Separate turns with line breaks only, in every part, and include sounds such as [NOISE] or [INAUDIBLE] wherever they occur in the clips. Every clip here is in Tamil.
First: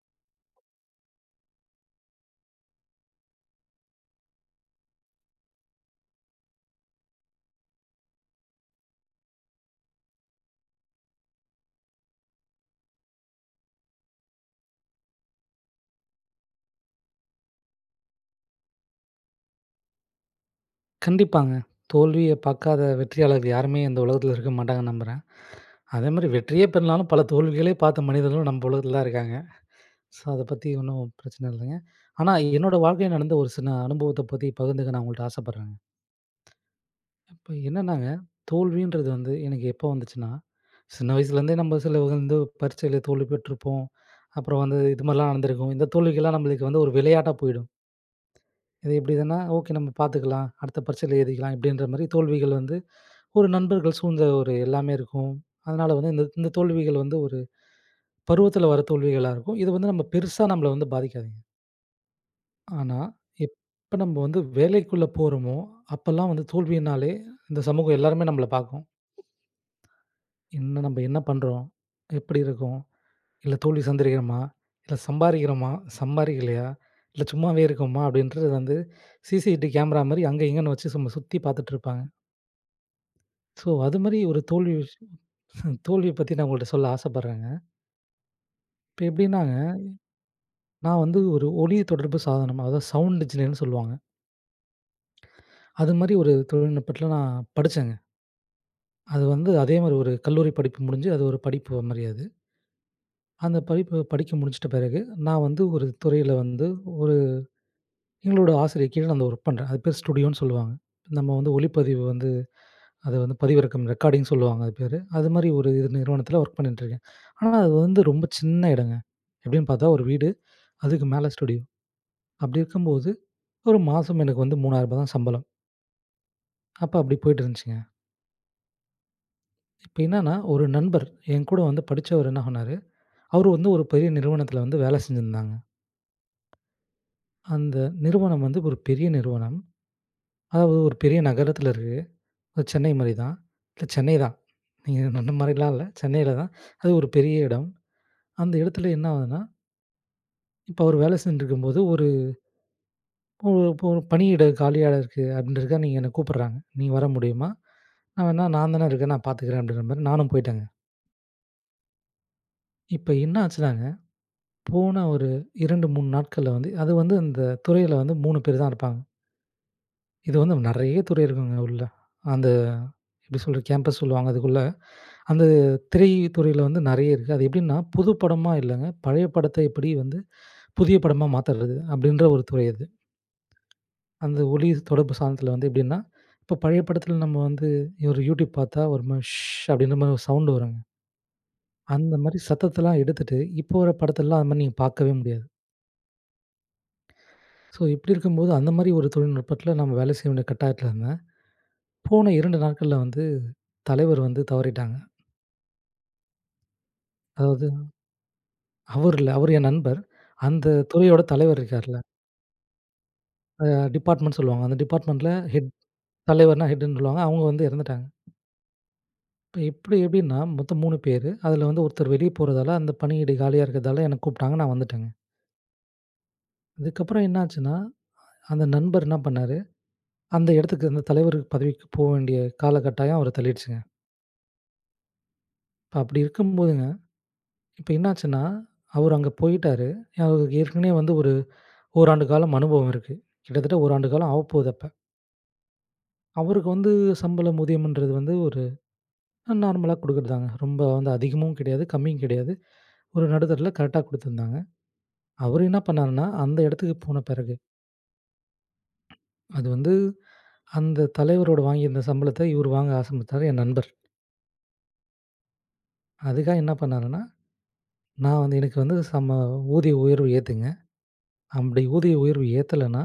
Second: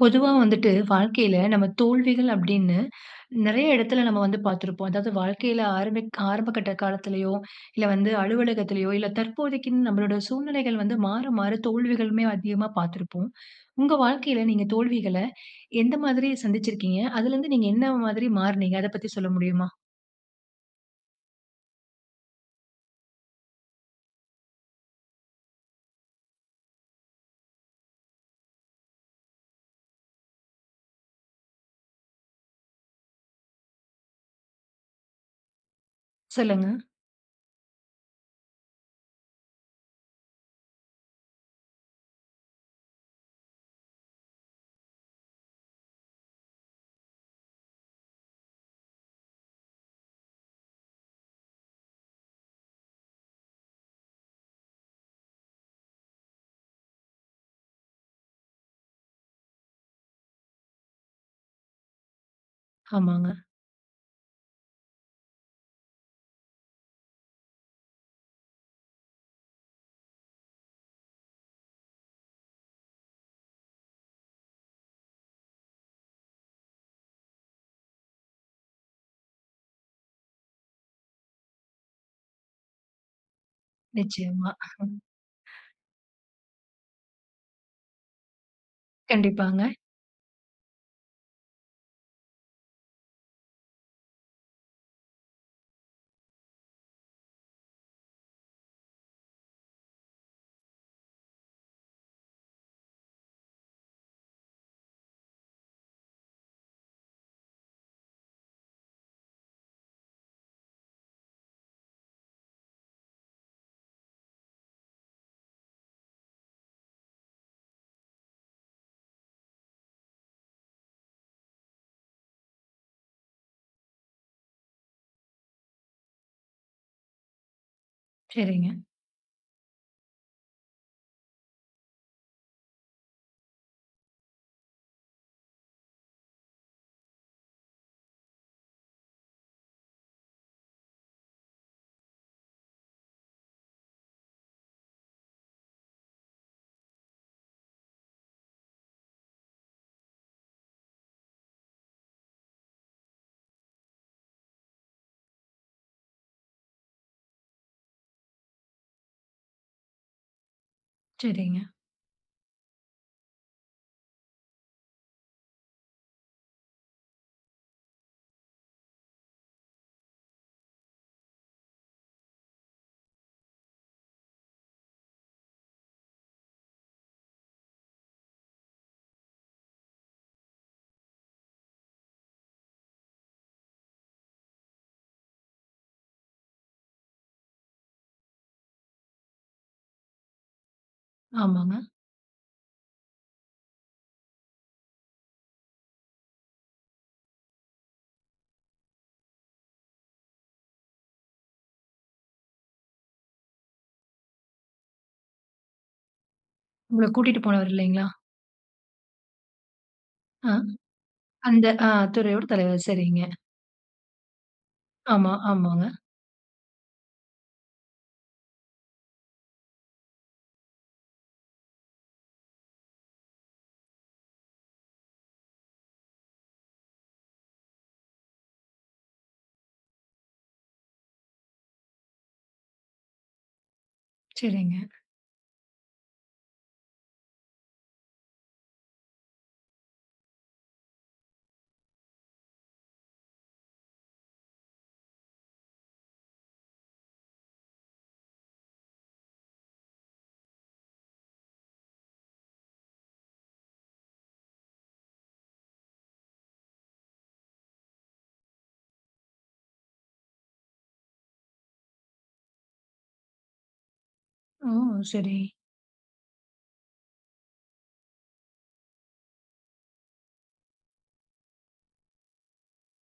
பொதுவா வந்துட்டு, வாழ்க்கையில நம்ம தோல்விகள் அப்டின்னு, நெறைய எடத்தில நம்ம வந்து பார்த்திருப்போம். அதாவது வாழ்க்கையில ஆரம்ப ஆரம்பகட்ட காலத்திலயோ, இல்ல வந்து அலுவலகத்திலயோ, இல்ல தற்போதைக்கு நம்மளோட சூழ்நிலைகள் வந்து மாற, மாற தோல்விகளுமே, அதிகமா பார்த்திருப்போம். உங்க வாழ்க்கையில நீங்க தோல்விகளை எந்த மாதிரி சந்திச்சிருக்கீங்க? அதில இருந்து நீங்க என்ன மாதிரி மாறுனீங்க? அத பத்தி சொல்ல முடியுமா?
கண்டிப்பாங்க. தோல்விய பாக்காத வெற்றியாளர்கள் யாருமே இந்த உலகத்தில இருக்க மாட்டாங்கன்னு நம்புறேன் அதேமாரி வெற்றியே பெறலைனாலும் பல தோல்விகளே பார்த்த மனிதர்களும் நம்ப உலகத்தில தான் இருக்காங்க. ஸோ அத பத்தி ஒண்ணும் பிரச்சன இல்லங்க. ஆனா என்னோட வாழ்க்கையில நடந்த ஒரு சின்ன அனுபவத்த பத்தி பகிர்ந்துக்க நா உங்கள்ட்ட ஆசப்பட்றேங்க.
சொல்லுங்க.
இப்ப என்னன்னாங்க, "தோல்வி"ன்றது வந்து எனக்கு எப்போ வந்துச்சுனா, சின்ன வயசுலேருந்தே நம்ம சிலவங்க வந்து பரீட்சையில தோல்வி பெற்றிருப்போம். அப்புறம் வந்து, இது மாதிரிலாம் நடந்துருக்கும். இந்த தோல்விக்கெல்லாம் நம்மளுக்கு வந்து ஒரு விளையாட்டா போயிடும். "இது இப்டி இதுன்னா ஓகே நம்ம பார்த்துக்கலாம். அடுத்த பரீட்சையில எழுதிக்கலாம்" அப்படின்ற மாரி தோல்விகள் வந்து, ஒரு நண்பர்கள் சூழ்ந்த ஒரு எல்லாமே இருக்கும். அதனால வந்து, இந்த இந்த தோல்விகள் வந்து ஒரு பருவத்தில வர்ற தோல்விகளா இருக்கும். இது வந்து நம்ம பெருசா நம்மள வந்து பாதிக்காதுங்க. ஆனா
ஆமாங்க.
எப் ப நம்ப வந்து வேலைக்குள்ள போறோமோ, அப்பலாம் வந்து தோல்வியினாலே இந்த சமூகம் எல்லாருமே நம்பள பாக்கும். என்ன நம்ப என்ன பண்றோம்? எப்டி இருக்கோம்? இல்ல தோல்வி சந்திக்கிறோமா? இல்ல சம்பாரிக்கிறமா? சம்பாரிக்கலையா? இல்ல சும்மாவே இருக்கோமா? அப்டின்றது வந்து சி-சி-டி கேமரா மாரி அங்க இங்கேன்னு வச்சு சும்மா சுத்தி பாத்துட்ருப்பாங்க. ஸோ அதுமாரி ஒரு
நிச்சயமா.
தோல்வி விஷயம்
[CHUCKLES] [INHALES]
[CHUCKLES] தோல்விய பத்தி நான் உங்கள்ட்ட சொல்ல ஆசப்படுறேங்க. இப்ப எப்டின்னாங்க!
கண்டிப்பாங்க.
நான் வந்து ஒரு ஒலி தொடர்பு சாதனம் அதாவது சவுண்ட் என்ஜினியர்ன்னு சொல்லுவாங்க. அது மாதிரி ஒரு தொழில்நுட்பத்ல நான் படிச்சேங்க. அது வந்து அதே மாரி ஒரு கல்லூரி படிப்பு முடிஞ்சு அது ஒரு படிப்பு மாரி அது. அந்த படிப்பு படிச்சு முடிச்சிட்ட பிறகு நான் வந்து, ஒரு துறையில வந்து ஒரு எங்களோட ஆசிரியர் கீழ நான் அந்த ஒர்க் பண்றேன். அது பேர் ஸ்டுடியோன்னு சொல்லுவாங்க. நம்ம வந்து ஒளிப்பதிவு வந்து அத வந்து பதிவிறக்கம் ரெக்கார்டிங் சொல்லுவாங்க அது பேரு. அதுமாரி ஒரு இது நிறுவனத்தில வொர்க் பண்ணின்ட்ருக்கேன். ஆனா அது வந்து ரொம்ப சின்ன இடங்க. எப்டின்னு பார்த்தா, ஒரு வீடு அதுக்கு மேல ஸ்டுடியோ அப்டி இருக்கும்போது, ஒரு மாசம் எனக்கு வந்து ரூ. 3000 தான் சம்பளம். அப்ப அப்டி போயிட்டுருந்துச்சுங்க.
சரிங்க.
இப்ப என்னன்னா ஒரு நண்பர் என்கூட வந்து படிச்சவரு, என்ன பண்ணாரு? அவரு வந்து ஒரு பெரிய நிறுவனத்தில வந்து வேல செஞ்சிருந்தாங்க. அந்த நிறுவனம் வந்து ஒரு பெரிய நிறுவனம். அதாவது ஒரு பெரிய நகரத்தில இருக்கு. அது சென்னை மாரி தான். இல்ல சென்னை தான். நீங்க அந்த மாதிரிலாம் இல்ல, சென்னையில தான். அது ஒரு பெரிய இடம். அந்த இடத்துல என்ன ஆகுதுன்னா இப்ப அவரு வேல செஞ்சிட்டுருக்கும்போது ஒரு இப்போ இப்போ ஒரு பணியிடம் காலியா இருக்கு அப்டின்றதுக்காக நீங்க என்ன கூப்புடுறாங்க, நீ வர முடியுமா? நா வேணா நான்தானே இருக்கேன் நான் பார்த்துக்குறேன் அப்டின்ற மாரி நானும் போய்ட்டேங்க.
சரிங்க.
இப்ப என்ன ஆச்சுனாங்க, போன ஒரு 2 3 நாட்கள்ல வந்து அது வந்து அந்த துறையில வந்து 3 பேரு தான் இருப்பாங்க. இது வந்து நெறைய துறை இருக்குங்க உள்ள. அந்த எப்டி சொல்றது? கேம்பஸ் சொல்லுவாங்க அதுக்குள்ள. அந்த திரை துறையில வந்து நெறைய இருக்கு. அது எப்டின்னா புது படமா இல்லங்க, பழைய படத்த எப்டி வந்து புதிய படமா மாத்தறது? அப்டின்ற ஒரு துறை அது. அந்த ஒலி தொடர்பு சாதனத்தில வந்து எப்டின்னா, இப்ப பழைய படத்தில நம்ம வந்து ஒரு Youtube பார்த்தா ஒரு ஸ்ஷூ அப்டின்ற மாரி ஒரு சவுண்ட் வரும்ங்க.
ஆமாங்க.
அந்த மாரி சத்தத்தலாம் எடுத்துட்டு இப்ப வர்ற படத்தில்லாம் அந்த மாரி நீங்க பார்க்கவே முடியாது. ஸோ இப்டி இருக்கும்போது அந்த மாரி ஒரு தொழில்நுட்பத்தில நம்ம வேலை செய்ய வேண்டிய கட்டாயத்தில இருந்த. போன 2 நாட்கள்ல வந்து தலைவர் வந்து தவறிட்டாங்க.
உங்கள கூட்டிட்டு
அதாவது
போனவர் இல்லைங்களா?
அவரு இல்ல. அவரு என் நண்பர்.
அ
அந்த துறையோட தலைவர்
அந்த அ
இருக்கார்ல.
துறையோட தலைவர். சரிங்க.
அ டிப்பார்ட்மென்ட் சொல்லுவாங்க, அந்த டிப்பார்ட்மெண்டில
ஆமா.
ஹெட்.
ஆமாங்க.
தலைவர்னா ஹெட்டுன்னு சொல்லுவாங்க. அவங்க வந்து இறந்துட்டாங்க. இப்ப எப்படி எப்படின்னா, மொத்த 3 பேரு. அதில வந்து ஒருத்தர் வெளிய போறதால, அந்த பணியிட காலியா இருக்கிறதால என்ன கூப்பிட்டாங்க. நா வந்துட்டேங்க. அதுக்கப்புற என்னாச்சுன்னா, அந்த நண்பர் என்ன பண்ணாரு? அந்த எடத்துக்கு அந்த தலைவர் பதவிக்கு போக வேண்டிய காலக்கட்டாயம், அவர தள்ளிடுச்சுங்க.
சரிங்க.
இப்ப அப்படி இருக்கும்போதுங்க, இப்ப என்னாச்சுன்னா, அவர் அங்க போயிட்டாரு. அவரு ஏற்கனவே வந்து ஒரு 1 ஆண்டு காலம் அனுபவம் இருக்கு கிட்டத்தட்ட 1ஆண்டு காலம் ஆவப்போகுது அப்ப. அவருக்கு வந்து சம்பளம் ஊதியம்ன்றது வந்து ஒரு நார்மலா குடுக்கறது தாங்க. ரொம்ப வந்து அதிகமும் கிடையாது, கம்மியும் கிடையாது. ஒரு நடுத்தரதுல கரெக்ட்டா குடுத்துருந்தாங்க. அவரு என்னா பண்ணாருன்னா, அந்த இடத்துக்கு போன பெறகு அது வந்து "அந்த தலைவரோட வாங்கியிருந்த சம்பளத்த இவரு வாங்க ஆசைபட்டாரு," என் நண்பர்.
ஓ! சரி.
அதுக்காக என்ன பண்ணாருன்னா, "நான் வந்து எனக்கு வந்து சம ஊதிய உயர்வு ஏத்துங்க, அப்டி ஊதிய உயர்வு ஏத்தலன்னா,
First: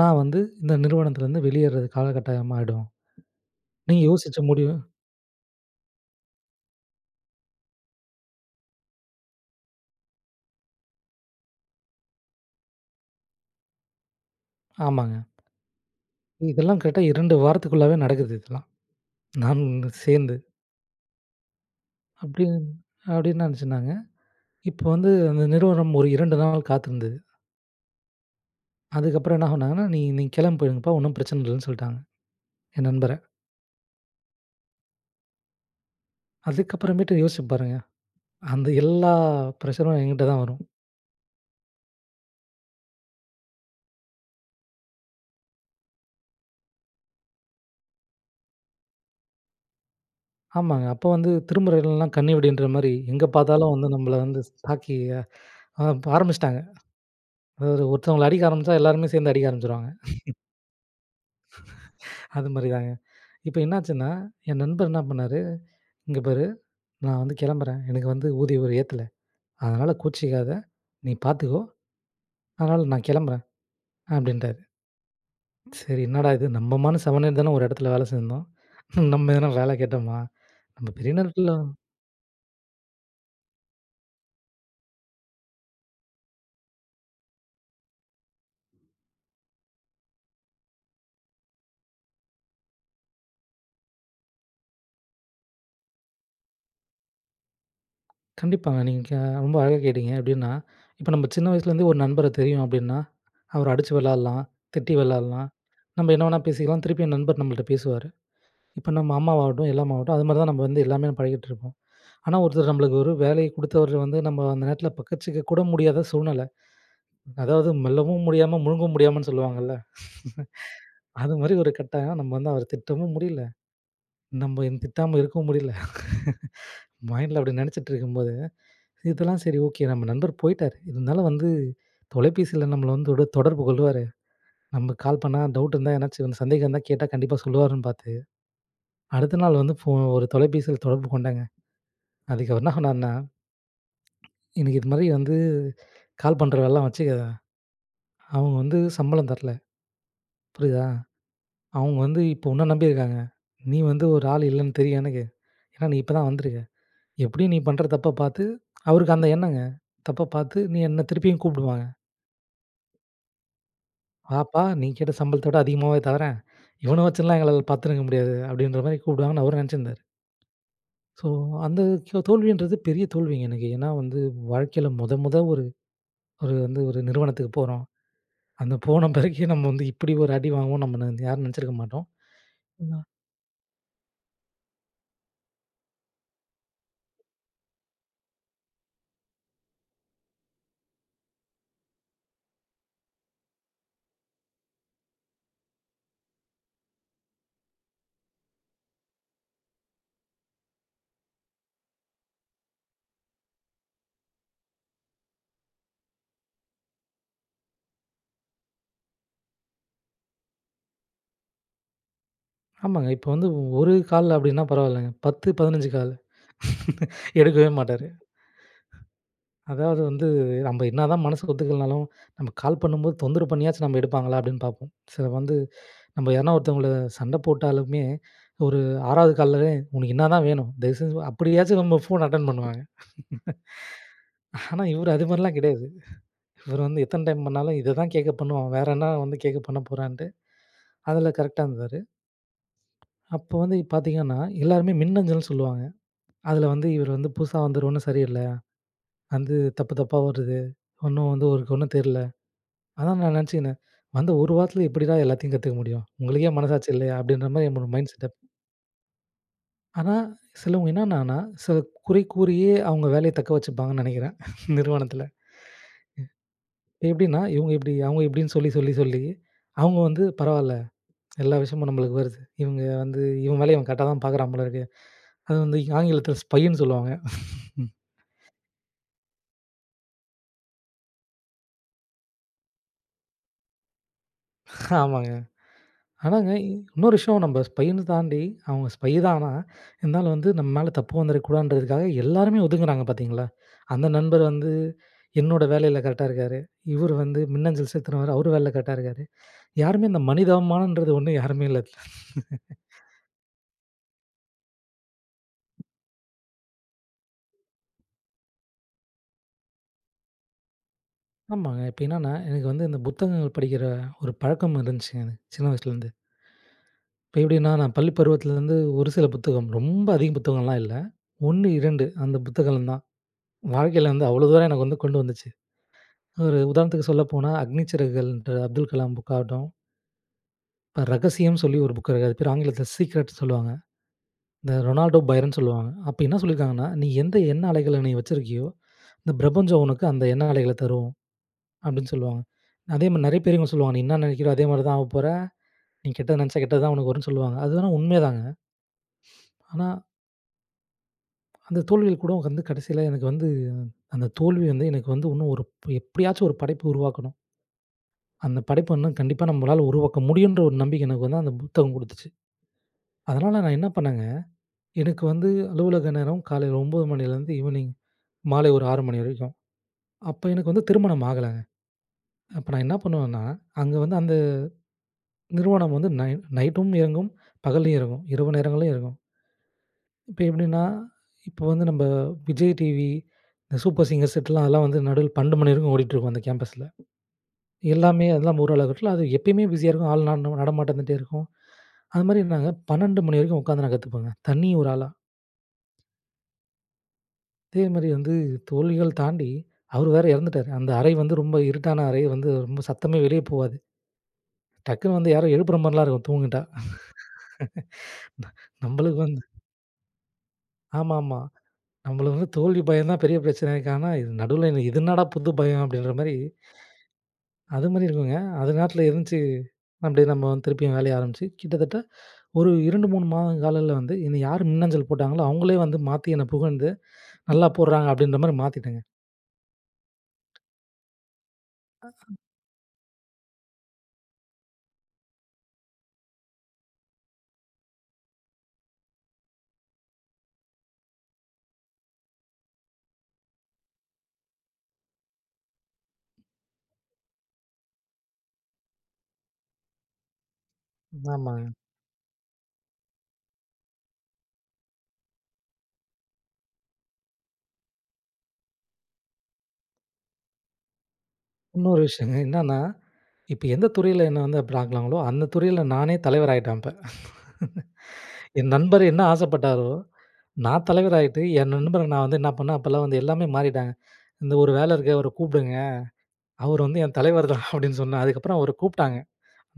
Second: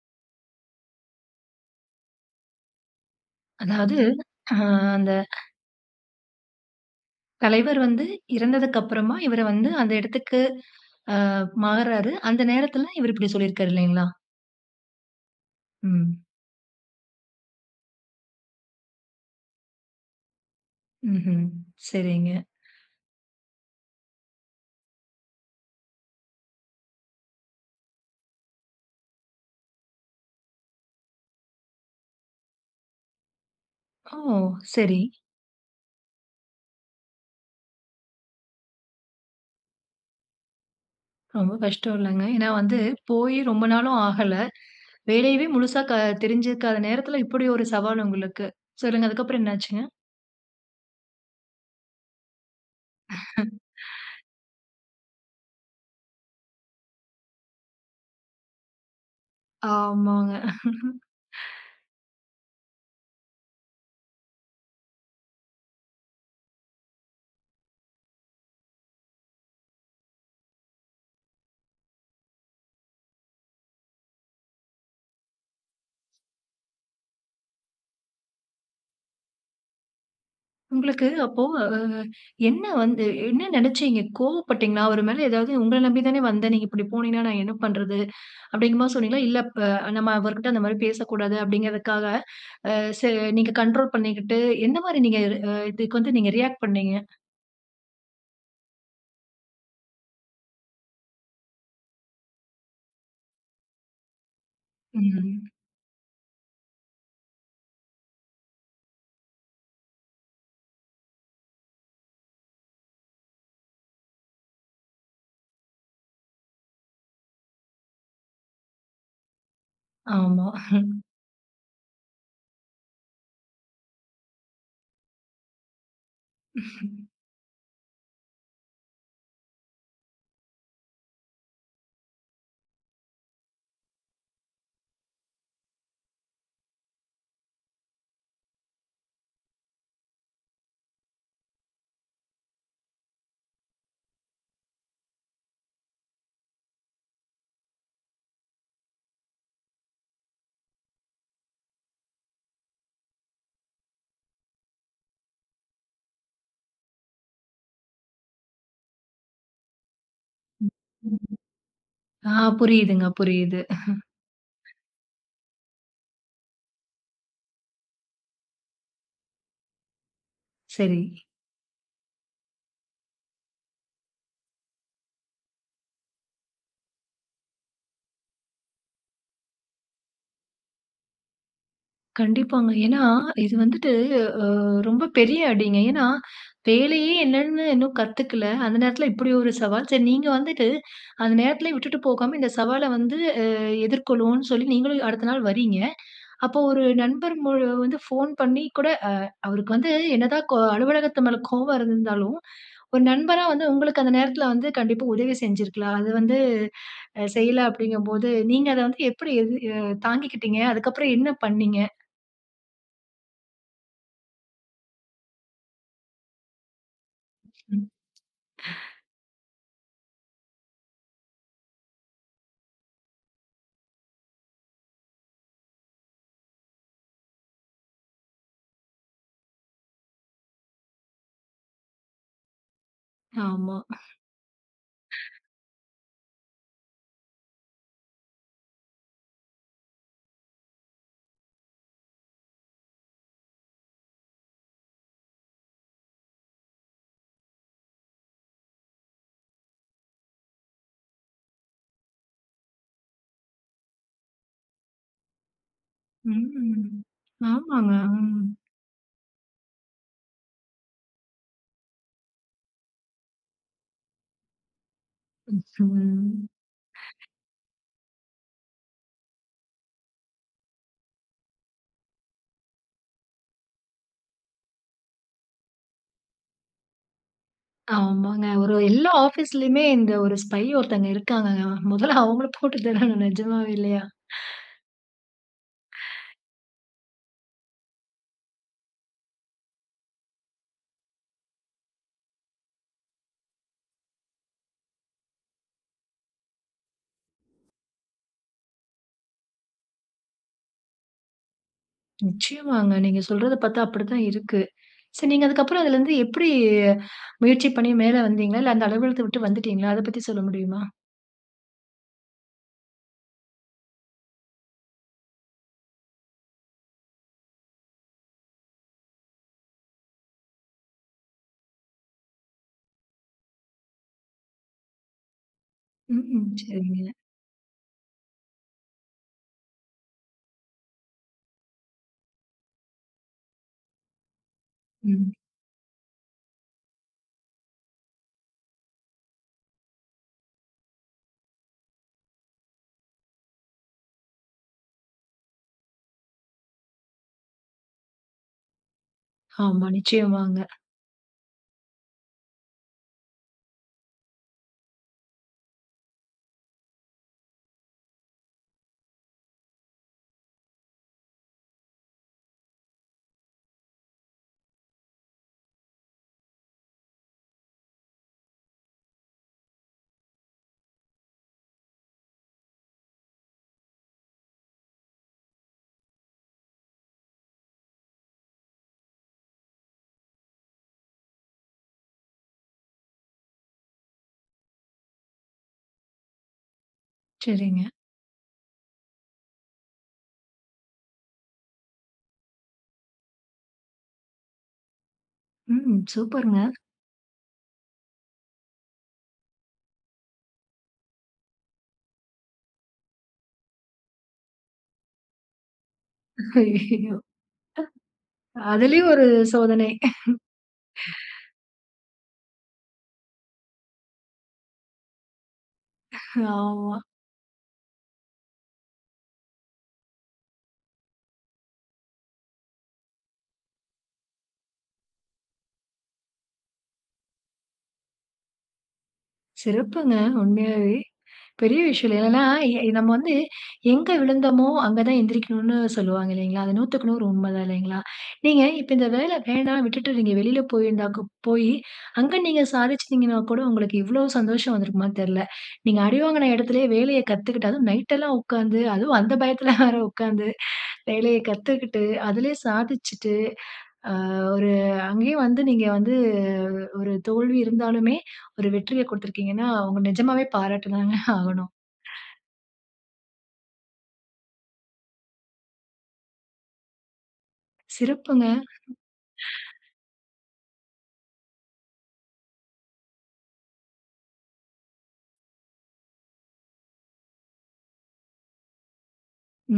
நான் வந்து இந்த நிறுவனத்திலருந்து வெளியேர்ற காலகட்டாயமாயிடும்.
அதாவது
நீங்க யோசிச்ச
ஆ
முடிவு"
அந்த. தலைவர் வந்து இறந்ததுக்கு அப்புறமா, இவர வந்து அந்த இடத்துக்கு ஆ மாறுறாரு. அந்த நேரத்தில இவரு இப்டி சொல்லிருக்குறாரு இல்லைங்களா?
ஆமாங்க.
ம்.
இதெல்லாம் கேட்டா "2 வாரத்துக்குள்ளாவே நடக்குது" இதெல்லாம் நானு, இவனும் சேர்ந்து.
ம்ஹ்ம். சரிங்க.
அப்டின்னு அப்டின்னு நெனைச்சிருந்தாங்க. இப்போ வந்து அந்த நிறுவனம் ஒரு 2 நாள் காத்திருந்தது. அதுக்கப்புறம் என்ன பண்ணாங்கன்னா, "நீ நீங்க கிளம்பி போயிருங்கப்பா! ஒண்ணும் பிரச்சன இல்லன்னு சொல்ட்டாங்க," என் நண்பர.
ஓ! சரி.
அதுக்கப்புறமேட்டு யோசிச்சு பாருங்க. அந்த எல்லா ப்ரஷரும் என்கிட்டே தான் வரும்.
ரொம்ப கஷ்டம் இல்லங்க. ஏனா, வந்து போய் ரொம்ப நாளும் ஆகல. வேலையவே முழுசா க தெரிஞ்சுருக்காத நேரத்தில, இப்டி ஒரு சவால் உங்களுக்கு. சொல்லுங்க அதுக்கு அப்புறம் என்ன ஆச்சுங்க?
ஆமாங்க. அப்ப வந்து திரும்புற இடமல்லாம் கண்ணிவெடின்ற மாரி, எங்க பார்த்தாலும் வந்து நம்மள
[LAUGHS]
வந்து தாக்கி, ஆ ஆரம்பிச்சுட்டாங்க. அதாவது ஒருத்தவங்கள அடிக்க ஆரம்பிச்சா, எல்லாருமே சேர்ந்து அடிக்க ஆரம்பிச்சுருவாங்க. [CHUCKLES]
ஆமாங்க. [LAUGHS]
[LAUGHS] அது மாரி தாங்க. இப்ப என்னாச்சுன்னா, என் நண்பன் என்ன பண்ணாரு? "இங்க பாரு! நான் வந்து கிளம்புறேன். எனக்கு வந்து ஊதிய ஒரு ஏத்தல. அதனால கோச்சிக்காத, நீ பார்த்துக்கோ. அதனால நான் கிளம்புறேன்," அப்டின்ட்டாரு. சரி என்னடா இது? நம்மமான்னு செவனனேனு தானே ஒரு இடத்துல வேலை செஞ்சிருந்தோம். [CHUCKLES] நம்ம எதுனா வேலை கேட்டோமா? அந்த
உங்களுக்கு அப்போ
பெரியநாட்கள்ள
ஆ
வந்து
என்ன வந்து என்ன நெனைச்சீங்க? கோபப்பட்டீங்களா? அவரு மேல ஏதாவது உங்கள நம்பி தானே வந்தேன். நீங்க இப்டி போனீங்கன்னா, நான் என்ன பண்றது? அப்டிங்கற மாரி சொன்னீங்களா? இல்ல ப நம்ம அவர்கிட்ட அந்த மாரி பேசக்கூடாது அப்டிங்கிறதுக்காக ஆ ச நீங்க கண்ட்ரோல் பண்ணிக்கிட்டு எந்த மாரி நீங்க வ இதுக்கு வந்து நீங்க ரியாக்ட் பண்ணினீங்க?
கண்டிப்பாங்க. நீங்க ரொம்ப அழகா கேட்டீங்க. எப்டின்னா, இப்ப நம்ம சின்ன வயசுலேருந்தே ஒரு நண்பர தெரியும் அப்டின்னா, அவர அடிச்சு விளையாடலாம், திட்டி
ம்.
விளாடலாம், நம்ம என்ன வேணா பேசிக்கலாம், திருப்பியும் நண்பர் நம்மள்ட்ட பேசுவாரு. இப்ப நம்ம அம்மாவாகட்டும், எல்லாமா ஆகட்டும் அது மாரி தான் நம்ம வந்து எல்லாமே பழகிட்டு இருப்போம், ஆனா ஒருத்தர் நம்மளுக்கு ஒரு வேலைய குடுத்தவர் வந்து நம்ம அந்த நேரத்தில பக்கச்சிக்க கூட முடியாத சூழ்நெல. அதாவது "மெல்லவும் முடியாம, முழுங்கவும் முடியாமன்னு" சொல்லுவாங்கல்ல.
ஆமா.
[LAUGHS]
[LAUGHS]
அது மாரி ஒரு கட்டாயம். நம்ம வந்து அவர திட்டவும் முடியல, நம்ம திட்டாம இருக்கவும் முடியல. [LAUGHS]
[LAUGHS]
மைண்டுல அப்டி நெனைச்சிட்டு இருக்கும்போது, இதெல்லாம் சரி ஓகே! நம்ம நண்பர் போயிட்டார், இருந்தாலும் வந்து தொலைபேசியில நம்மள வந்து தொட தொடர்பு கொள்ளுவாரு. நம்ம கால் பண்ணா, டவுட் இருந்தா ஏதாச்சும் சந்தேகம் இருந்தா கேட்டா கண்டிப்பா சொல்லுவாருன்னு பார்த்து, அடுத்த நாள் வந்து ஃபோன் ஒரு தொலைபேசியில தொடர்பு கொண்டேங்க. அதுக்கு அவரு என்ன சொன்னார்னா, "எனக்கு இதுமாரி வந்து கால் பண்ற வேலைலாம் வச்சுக்காத. அவங்க வந்து சம்பளம் தரல புரியிதா? அவங்க வந்து இப்ப உன்ன நம்பியிருக்காங்க. நீ வந்து ஒரு ஆள் இல்லன்னு தெரியும் எனக்கு. ஏனா நீ இப்ப தான் வந்துருக்க. எப்டியும் நீ பண்ற தப்ப பார்த்து," அவருக்கு அந்த எண்ணங்க. "தப்ப பார்த்து, நீ என்ன திருப்பியும் கூப்பிடுவாங்க."
[UNINTELLIGIBLE] ஆ புரியிதுங்க, புரியிது.
"வாப்பா!
[CHUCKLES]
நீ கேட்ட சம்பளத்த விட அதிகமாவே தாரேன்! இவன வச்சுலாம் எங்களால பார்த்துருங்க முடியாது" அப்டின்ற மாரி கூப்பிடுவாங்கன்னு அவரும் நெனைச்சிருந்தாரு.
சரி.
ஸோ அந்த தோ தோல்வின்றது பெரிய தோல்விங்க எனக்கு. ஏனா வந்து, வாழ்க்கையில மொத மொத ஒரு ஒரு வந்து ஒரு நிறுவனத்துக்கு போறோம். அந்த போன பிறகு நம்ம வந்து இப்டி ஒரு அடி வாங்குவோம்னு, நம்ம யாரும் நெனைச்சிருக்க மாட்டோம்.
கண்டிப்பாங்க.
ஆனா
ஏனா இது வந்துட்டு ஆ ரொம்ப பெரிய அடிங்க, ஏனா வேலையே என்னன்னு இன்னும் கத்துக்கல, அந்த நேரத்தில இப்டி ஒரு சவால். சரி நீங்க வந்துட்டு அந்த நேரத்திலேயே விட்டுட்டு போகாம இந்த சவால வந்து எதிர்கொள்வோன்னு சொல்லி நீங்களும் அடுத்த நாள் வர்றீங்க. அப்போ ஒரு நண்பர் மு வந்து ஃபோன் பண்ணி கூட அ அவருக்கு வந்து என்னதான் கோ அலுவலகத்து மேல கோபம் இருந்தாலும். ஒரு நண்பரா வந்து உங்களுக்கு அந்த நேரத்தில வந்து கண்டிப்பா உதவி செஞ்சிருக்கலாம். அது வந்து செய்யல அப்டிங்கம்போது, நீங்க அத வந்து எப்டி தாங்கிக்கிட்டீங்க? அதுக்கு அப்புறம் என்ன பண்ணீங்க?
ஆமாங்க. இப்ப வந்து ஒரு கால் அப்படின்னா பரவாயில்லங்க 10, 15 கால் [LAUGHS] எடுக்கவே மாட்டாரு. [INHALES]
[EXHALES]
அதாவது வந்து நம்ம என்னதான் மனசுக்கு ஒத்துக்கலனாலு நம்ம கால் பண்ணும்போது தொந்தரவு பண்ணியாச்சு நம்ம எடுப்பாங்களா அப்படின்னு பார்ப்போம். சிலர் வந்து நம்ம யாருனா ஒருத்தவங்கள சண்ட போட்டாலுமே ஒரு 6 ஆவது கால்ல உனக்கு என்னாதான் வேணும் தயவுசெஞ்சு அப்படியாச்சு நம்ம ஃபோன அட்டெண் பண்ணுவாங்க. [LAUGHS]
ஆமா.
ஆனா இவரு அது மாரிலாம் கெடையாது. இவரு வந்து எத்தன டைம் பண்ணாலும் இதைதான் கேக்க பண்ணுவான் வேற என்ன வந்து கேக்க பண்ண போறான்ட்டு அதில கரெக்ட்டா இருந்தாரு. அப்போ வந்து பார்த்தீங்கன்னா எல்லாருமே மின்னஞ்சல்னு சொல்லுவாங்க. அதில வந்து இவரு வந்து புதுசா வந்தவரு ஒன்னும் சரியில்ல. வந்து தப்பு தப்பா வருது, ஒன்னு வந்து அவருக்கு ஒன்னும் தெரியல. அதான் நான் நெனச்சுகினே வந்து 1 வாரத்துல எப்படிடா எல்லாத்தையும் கத்துக்க முடியும். உங்களுக்கே
ம்.
மனசாட்சி இல்லையா, அப்படின்ற மாரி என்னோட
ஆமாங்க.
மைண்ட் செட்டப்
ம்.
ஆனா சிலவங்க என்னென்னன்னா சில குறை கூறியே அவங்க வேலைய தக்க வச்சுப்பாங்கன்னு நெனைக்கிறே நிறுவனத்தில. [INHALES]
[LAUGHS]
எப்டின்னா இவங்க இப்டி அவங்க இப்டின்னு சொல்லி, சொல்லி, சொல்லி அவங்க வந்து பரவாயில்ல எல்லா விஷயமும் நம்மளுக்கு வருது. இவங்க வந்து இவ வேலய இவ கரெக்டா தான் பார்க்குறான் போல இருக்கு. அத வந்து ஆங்கிலத்தில ஸ்பைன்னு சொல்லுவாங்க.
ஆமாங்க.
[LAUGHS]
ஒரு எல்லா ஆபீஸ்லயுமே இந்த ஒரு ஸ்பை ஒருத்தங்க இருக்காங்கங்க. மொதல்ல அவங்கள போட்டு தள்ளனு நெஜமாவே இல்லையா? [EXHALES]
ஆமாங்க.
[INHALES]
ஆனாங்க இன்னொரு விஷயம் நம்ம ஸ்பைன்னு தாண்டி அவங்க ஸ்பை தான் ஆனா இருந்தாலும் வந்து நம்ம மேல தப்பு வந்துருக்கக்கூடாதுன்றதுக்காக, எல்லாருமே ஒதுங்குறாங்க பார்த்தீங்களா. அந்த நண்பர் வந்து என்னோட வேலையில கரெக்ட்டா இருக்காரு. இவர் வந்து மின்னஞ்சல் செலுத்தினவரு அவரு வேலையில கரெக்டா இருக்காரு. யாருமே இந்த மனிதாபிமானம்ன்றது ஒன்னு யாருமே இல்ல.
நிச்சயமாங்க நீங்க
[LAUGHS]
சொல்றத பார்த்தா அப்படி தான் இருக்கு. சோ நீங்க அதுக்ப்புறம் அதில இருந்து எப்டி முயற்சி பண்ணி மேல வந்தீர்களா? இல்ல அந்த அலுவலகத்த விட்டு வந்துட்டீங்களா? அத பத்தி சொல்ல முடியுமா?
ஆமாங்க. இப்ப என்னன்னா, எனக்கு வந்து இந்த புத்தகங்கள் படிக்குற ஒரு பழக்கம் இருந்துச்சுங்க. சின்ன வயசுலருந்து. இப்ப எப்டின்னா நான் பள்ளி பருவத்துலருந்து ஒரு சில புத்தகம், ரொம்ப அதிகம் புத்தகம்லாம் இல்ல, 1, 2 அந்த புத்தகம் தான். வாழ்க்கையில வந்து, அவ்ளோ தான் எனக்கு வந்து கொண்டு வந்துச்சு.
ம்ஹ்ம்.
ஒரு உதாரணத்துக்கு
சரிங்க.
சொல்லப்போனா, "அக்னி சிறகுகள்" ன்ற அப்துல் கலாம் புக் ஆகட்டும் இப்ப ரகசியம், சொல்லி ஒரு புக்க அது பேரு, ஆங்கிலத்ல சீக்ரெட் சொல்லுவாங்க. இந்த ரொனால்டோ
ம்.
பைரன் சொல்லுவாங்க. அப்ப என்ன சொல்லியிருக்காங்கன்னா," நீ எந்த, எண்ண அலைகள நீ வச்சிருக்கியோ, இந்த பிரபஞ்சம் உனக்கு அந்த எண்ண அலைகள தரும்.", அப்டின்னு சொல்வாங்க. அதே மாரி நெறைய பேர் சொல்லுவாங்க, நீ என்ன நெனைக்கிரியோ? அதே மாரி தான் ஆகப்போற. நீ கெட்டது நெனச்சா கெட்டது தான் உனக்கு வரும்ன்னு சொல்லுவாங்க. அதுலாம் உண்மைதாங்க.
ஆமா
ஆனா
நிச்சயமாங்க.
அந்த தோல்வில கூட வந்து, கடைசில எனக்கு வந்து, அந்த தோல்வி வந்து எனக்கு வந்து, இன்னும் ஒரு, ப் எப்டியாச்சும் ஒரு படைப்பு உருவாக்கணும். அந்த படைப்பு வந்து கண்டிப்பா நம்மளால உருவாக்க முடியுன்ற, ஒரு நம்பிக்க எனக்கு வந்து, அந்த புத்தகம் குடுத்துச்சு. அதனால நான் என்ன பண்ணேங்க, எனக்கு வந்து அலுவலக நேரம் காலையில 9:00 மணிலேருந்து ஈவினிங் மாலை 6:00 ஒரு மணி வரைக்கும். அப்ப எனக்கு வந்து திருமணம் ஆகலங்க. அப்ப நான் என்ன பண்ணுவேன்னா, அங்க வந்து அந்த, நிறுவனம் வந்து நை-நைட்டும் இயங்கும், பகலும் இயங்கும், இரவு நேரங்களிலும் இயங்கும். இப்ப எப்டின்னா? இப்ப வந்து நம்ம விஜய் டிவி, இந்த சூப்பர் சிங்கர்ஸ் செட் லாம், அதெல்லாம் வந்து நடுல 12:00 மணி வரைக்கும் ஓடிட்டு இருக்கும், அந்த கேம்பஸ்ல.
சரிங்க.
எல்லாமே ஓரளவுக்குனா, அது எப்பயுமே பிஸியா இருக்கும். ஆள் நட நடமாட்டம் இருந்துட்டே இருக்கும். அதுமாரிங்க, நான் 12:00 மணி வரைக்கும் உட்காந்து நான் கத்துப்பேங்க. தனி ஒரு ஆளா.
ம். சூப்பர்ங்க!
அதே மாரி வந்து தோல்விகள் தாண்டி அவர் வேற இறந்துட்டாரு. அந்த அறை வந்து ரொம்ப இருட்டான அறை. வந்து ரொம்ப சத்தமே வெளியே போவாது. டக்குனு வந்து யாரோ எழுப்புற மாதிரில்லாம் இருக்கும் தூங்கிட்டா.
அய்யயோ.
[CHUCKLES] ந
அதிலயும்
நம்மளுக்கு
ஒரு
வந்து.
சோதனை.
ஆமா, ஆமா
[CHUCKLES]
நம்மளுக்கு வந்து தோல்வி பயம் தான், பெரிய பிரச்சனை இருக்கு. ஆனா நடுவுல இது என்னடா புது பயம் அப்டின்ற மாரி.
[CHUCKLES] ஆமா.
அது மாதிரி இல்லைங்க. அது நேரத்துல இருந்துச்சு, மன்டே நம்ம வந்து திருப்பியும் வேலைய ஆரம்பிச்சு கிட்டத்தட்ட ஒரு 2, 3, மாதம் காலங்கல வந்து என்னை யார் மின்னஞ்சல் போட்டாங்களோ, அவங்களே வந்து மாத்தி என்னை புகழ்ந்து நல்லா போட்றாங்க அப்டின்ற மாதிரி மாத்திட்டாங்க.
சிறப்புங்க உண்மையாவே. பெரிய விஷயம் இல்லயா.
ஆஸம்.
ஏன்னா ந நாம் வந்து எங்க விழுந்தமோ அங்க தான் எந்திரிக்கனும்னு சொல்வாங்க இல்லைங்களா? அது 100/100 உண்மைதான் இல்லைங்களா? நீங்க இப்ப இந்த வேல வேணா விட்டு நீங்க வெளியில போய் போய் அங்கே நீங்க சாதிச்சீங்கன்னா கூட உங்களுக்கு இவ்வளவு சந்தோஷம் வந்திருக்குமான்னு கூட தெரியல. நீங்க அடிவாங்கின எடத்துலயே வேலைய கத்துக்கிட்டு அதுவும் நைட்லாம் உக்கார்ந்து, அதுவும் அந்த [CHUCKLES] பயத்துல வேற உக்கார்ந்து வேலைய
ஆமாங்க.
கத்துக்கிட்டு அதிலயே சாதிச்சிட்டு, ஆ ஒரு அங்கேயே வந்து நீங்க வந்து ஒரு தோல்வி இருந்தாலுமே, ஒரு வெற்றியைக் குடுத்திருக்கிங்கன்னா அவங்க நிஜமாவே பாராட்டிதானே ஆகணும்.
இன்னொரு விஷயங்க என்னென்னா, இப்ப எந்த துறையில என்ன வந்து அப்டி ஆக்குனாங்களோ, அந்த துறையில நானே தலைவர் ஆகிட்டேன் இப்ப. [CHUCKLES]
சிறப்புங்க.
என் நண்பர் என்ன ஆசைப்பட்டாரோ, நான் தலைவராகிட்டு என் நண்பர நான் வந்து என்ன பண்ணேன், அப்பல்லாம் வந்து எல்லாமே மாறிட்டாங்க. இந்த ஒரு வேல இருக்கு அவர கூப்பிடுங்க. அவர் வந்து என் தலைவர்தான் அப்டின்னு சொன்னேன். அதுக்கப்புறம் அவர கூப்ட்டாங்க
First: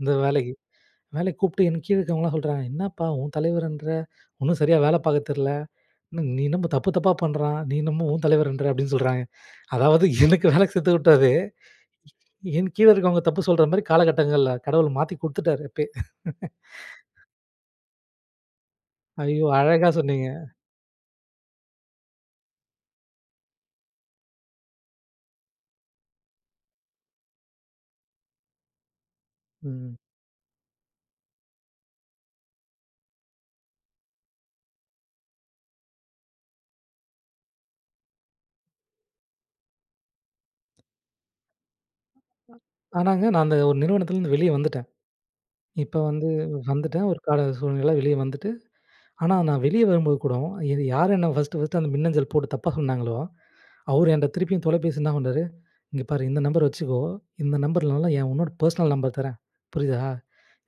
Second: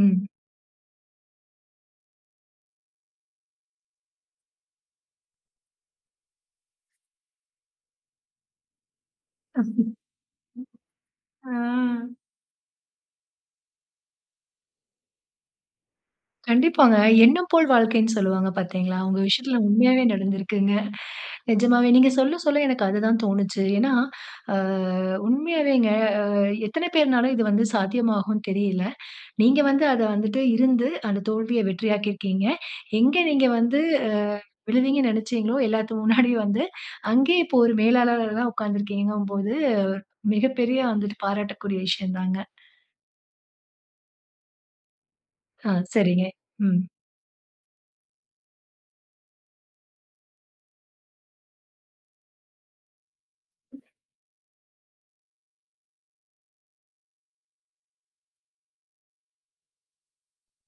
அந்த வேலைக்கு. வேலைக்கு கூப்ட்டு என் கீழ இருக்கிறவங்கலாம் சொல்றாங்க "என்னப்பா? உன் தலைவர்ன்ற ஒண்ணும் சரியா வேலை பாக்க தெரியல. நீ என்னமோ தப்பு தப்பா பண்றான். நீ என்னமோ உன் தலைவர்ன்ற" அப்டின்னு சொல்றாங்க. அதாவது எனக்கு வேலைக்கு கத்துகுடுத்தவரே.
[UNINTELLIGIBLE] அ.
என் கீழ இருக்குறவங்க தப்பு சொல்ற மாரி காலகட்டங்கள்ல கடவுள் மாத்தி கொடுத்துட்டாரு எப்பயே.
கண்டிப்பாங்க.
[LAUGHS]
"எண்ணம் போல் வாழ்க்கைன்னு" சொல்வாங்க பார்த்தீங்களா? உங்க
ஐயோ!
விஷயத்ல
அழகா
உண்மையாவே
சொன்னிங்க.
நடந்திருக்குங்க. நிஜமாவே நீங்க சொல்ல, சொல்ல எனக்கு அது தான் தோனுச்சு. ஏன்னா அ உண்மையாவேங்க அ எத்தன பேர் என்றாலும் இது வந்து சாத்தியமாகும்ன்னு தெரியல. நீங்க வந்து
ம்.
அத வந்துட்டு இருந்து, அந்த தோல்விய வெற்றியாக்கி இருக்கீங்க. எங்கே நீங்க வந்து விழுவீங்கன்னு நெனச்சீங்களோ, எல்லாத்துக்கு முன்னாடியும் வந்து அங்கயே இப்போ ஒரு மேலாளரா உக்கார்ந்துருக்கிங்கனும் பொழுது மிகப்பெரிய வந்துட்டு பாராட்டக்கூடிய விஷயம் தாங்க.
ஆனாங்க நான் அந்த ஒரு நிறுவனத்துலருந்து வெளியே வந்துட்டேன்.
அ
இப்ப
சரிங்க.
வந்து
ம்
வந்துட்டேன் ஒரு கால சூழ்நிலையில வெளியே வந்துட்டு, ஆனா நான் வெளியே வரும்போது கூட இது யார் என்ன ஃபர்ஸ்ட்டு, ஃபர்ஸ்ட்டு அந்த மின்னஞ்சல் போட்டு தப்பா சொன்னாங்களோ, அவர் என்கிட்ட திருப்பியும் தொலைபேசியில என்ன பண்ணார், இங்கே பாரு "இந்த நம்பர் வச்சுக்கோ. இந்த நம்பர் இல்லன்னா, இன்னொரு பர்ஸ்னல் நம்பர் தர்றேன் புரியுதா?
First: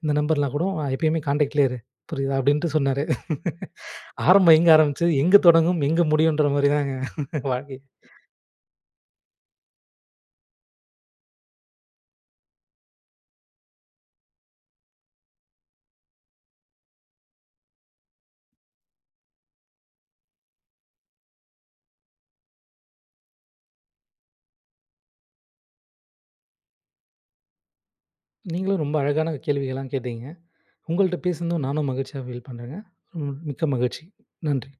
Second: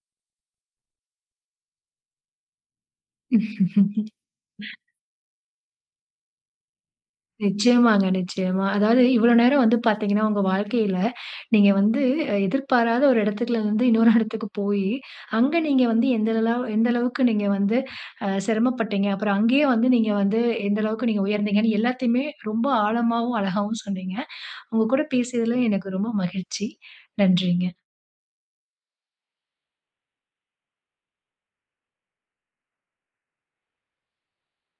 இந்த நம்பர்லாம் கூட எப்பயுமே காண்டக்ட்லயே இரு. புரியுதா?" அப்டின்ட்டு சொன்னாரு. [CHUCKLES] ஆரம்பம் எங்கு
[LAUGHS]
ஆரம்பிச்சது, எங்க தொடங்கும், எங்க முடியும் என்கிற மாரிங்க தான் [CHUCKLES] வாழ்க்கை.
நிச்சயமாங்க நிச்சயமா. அதாவது இவ்வளவு நேரம் வந்து பாத்தீங்கன்னா, உங்க வாழ்க்கையில நீங்க வந்து எதிர்பாராத ஒரு எடத்துல இருந்து இன்னொரு எடத்துக்கு போயி, அங்க நீங்க வந்து எந்த எந்த அளவுக்கு நீங்க வந்து அ சிரமப்பட்டீங்க. அப்புறம் அங்கேயே வந்து நீங்க வந்து எந்த அளவுக்கு நீங்க உயர்ந்தீங்கன்னு எல்லாத்தையுமே ரொம்ப ஆழமாவும், அழகாவும் சொன்னீங்க. உங்க கூட பேசியதில எனக்கு ரொம்ப மகிழ்ச்சி. நன்றிங்க.
நீங்களும் ரொம்ப அழகான கேள்விகள்லாம் கேட்டீங்க. உங்கள்ட்ட பேசுனதும் நானும் மகிழ்ச்சியா ஃபீல் பண்றேங்க. ம் மிக்க மகிழ்ச்சி. நன்றி.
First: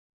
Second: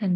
நன்றி.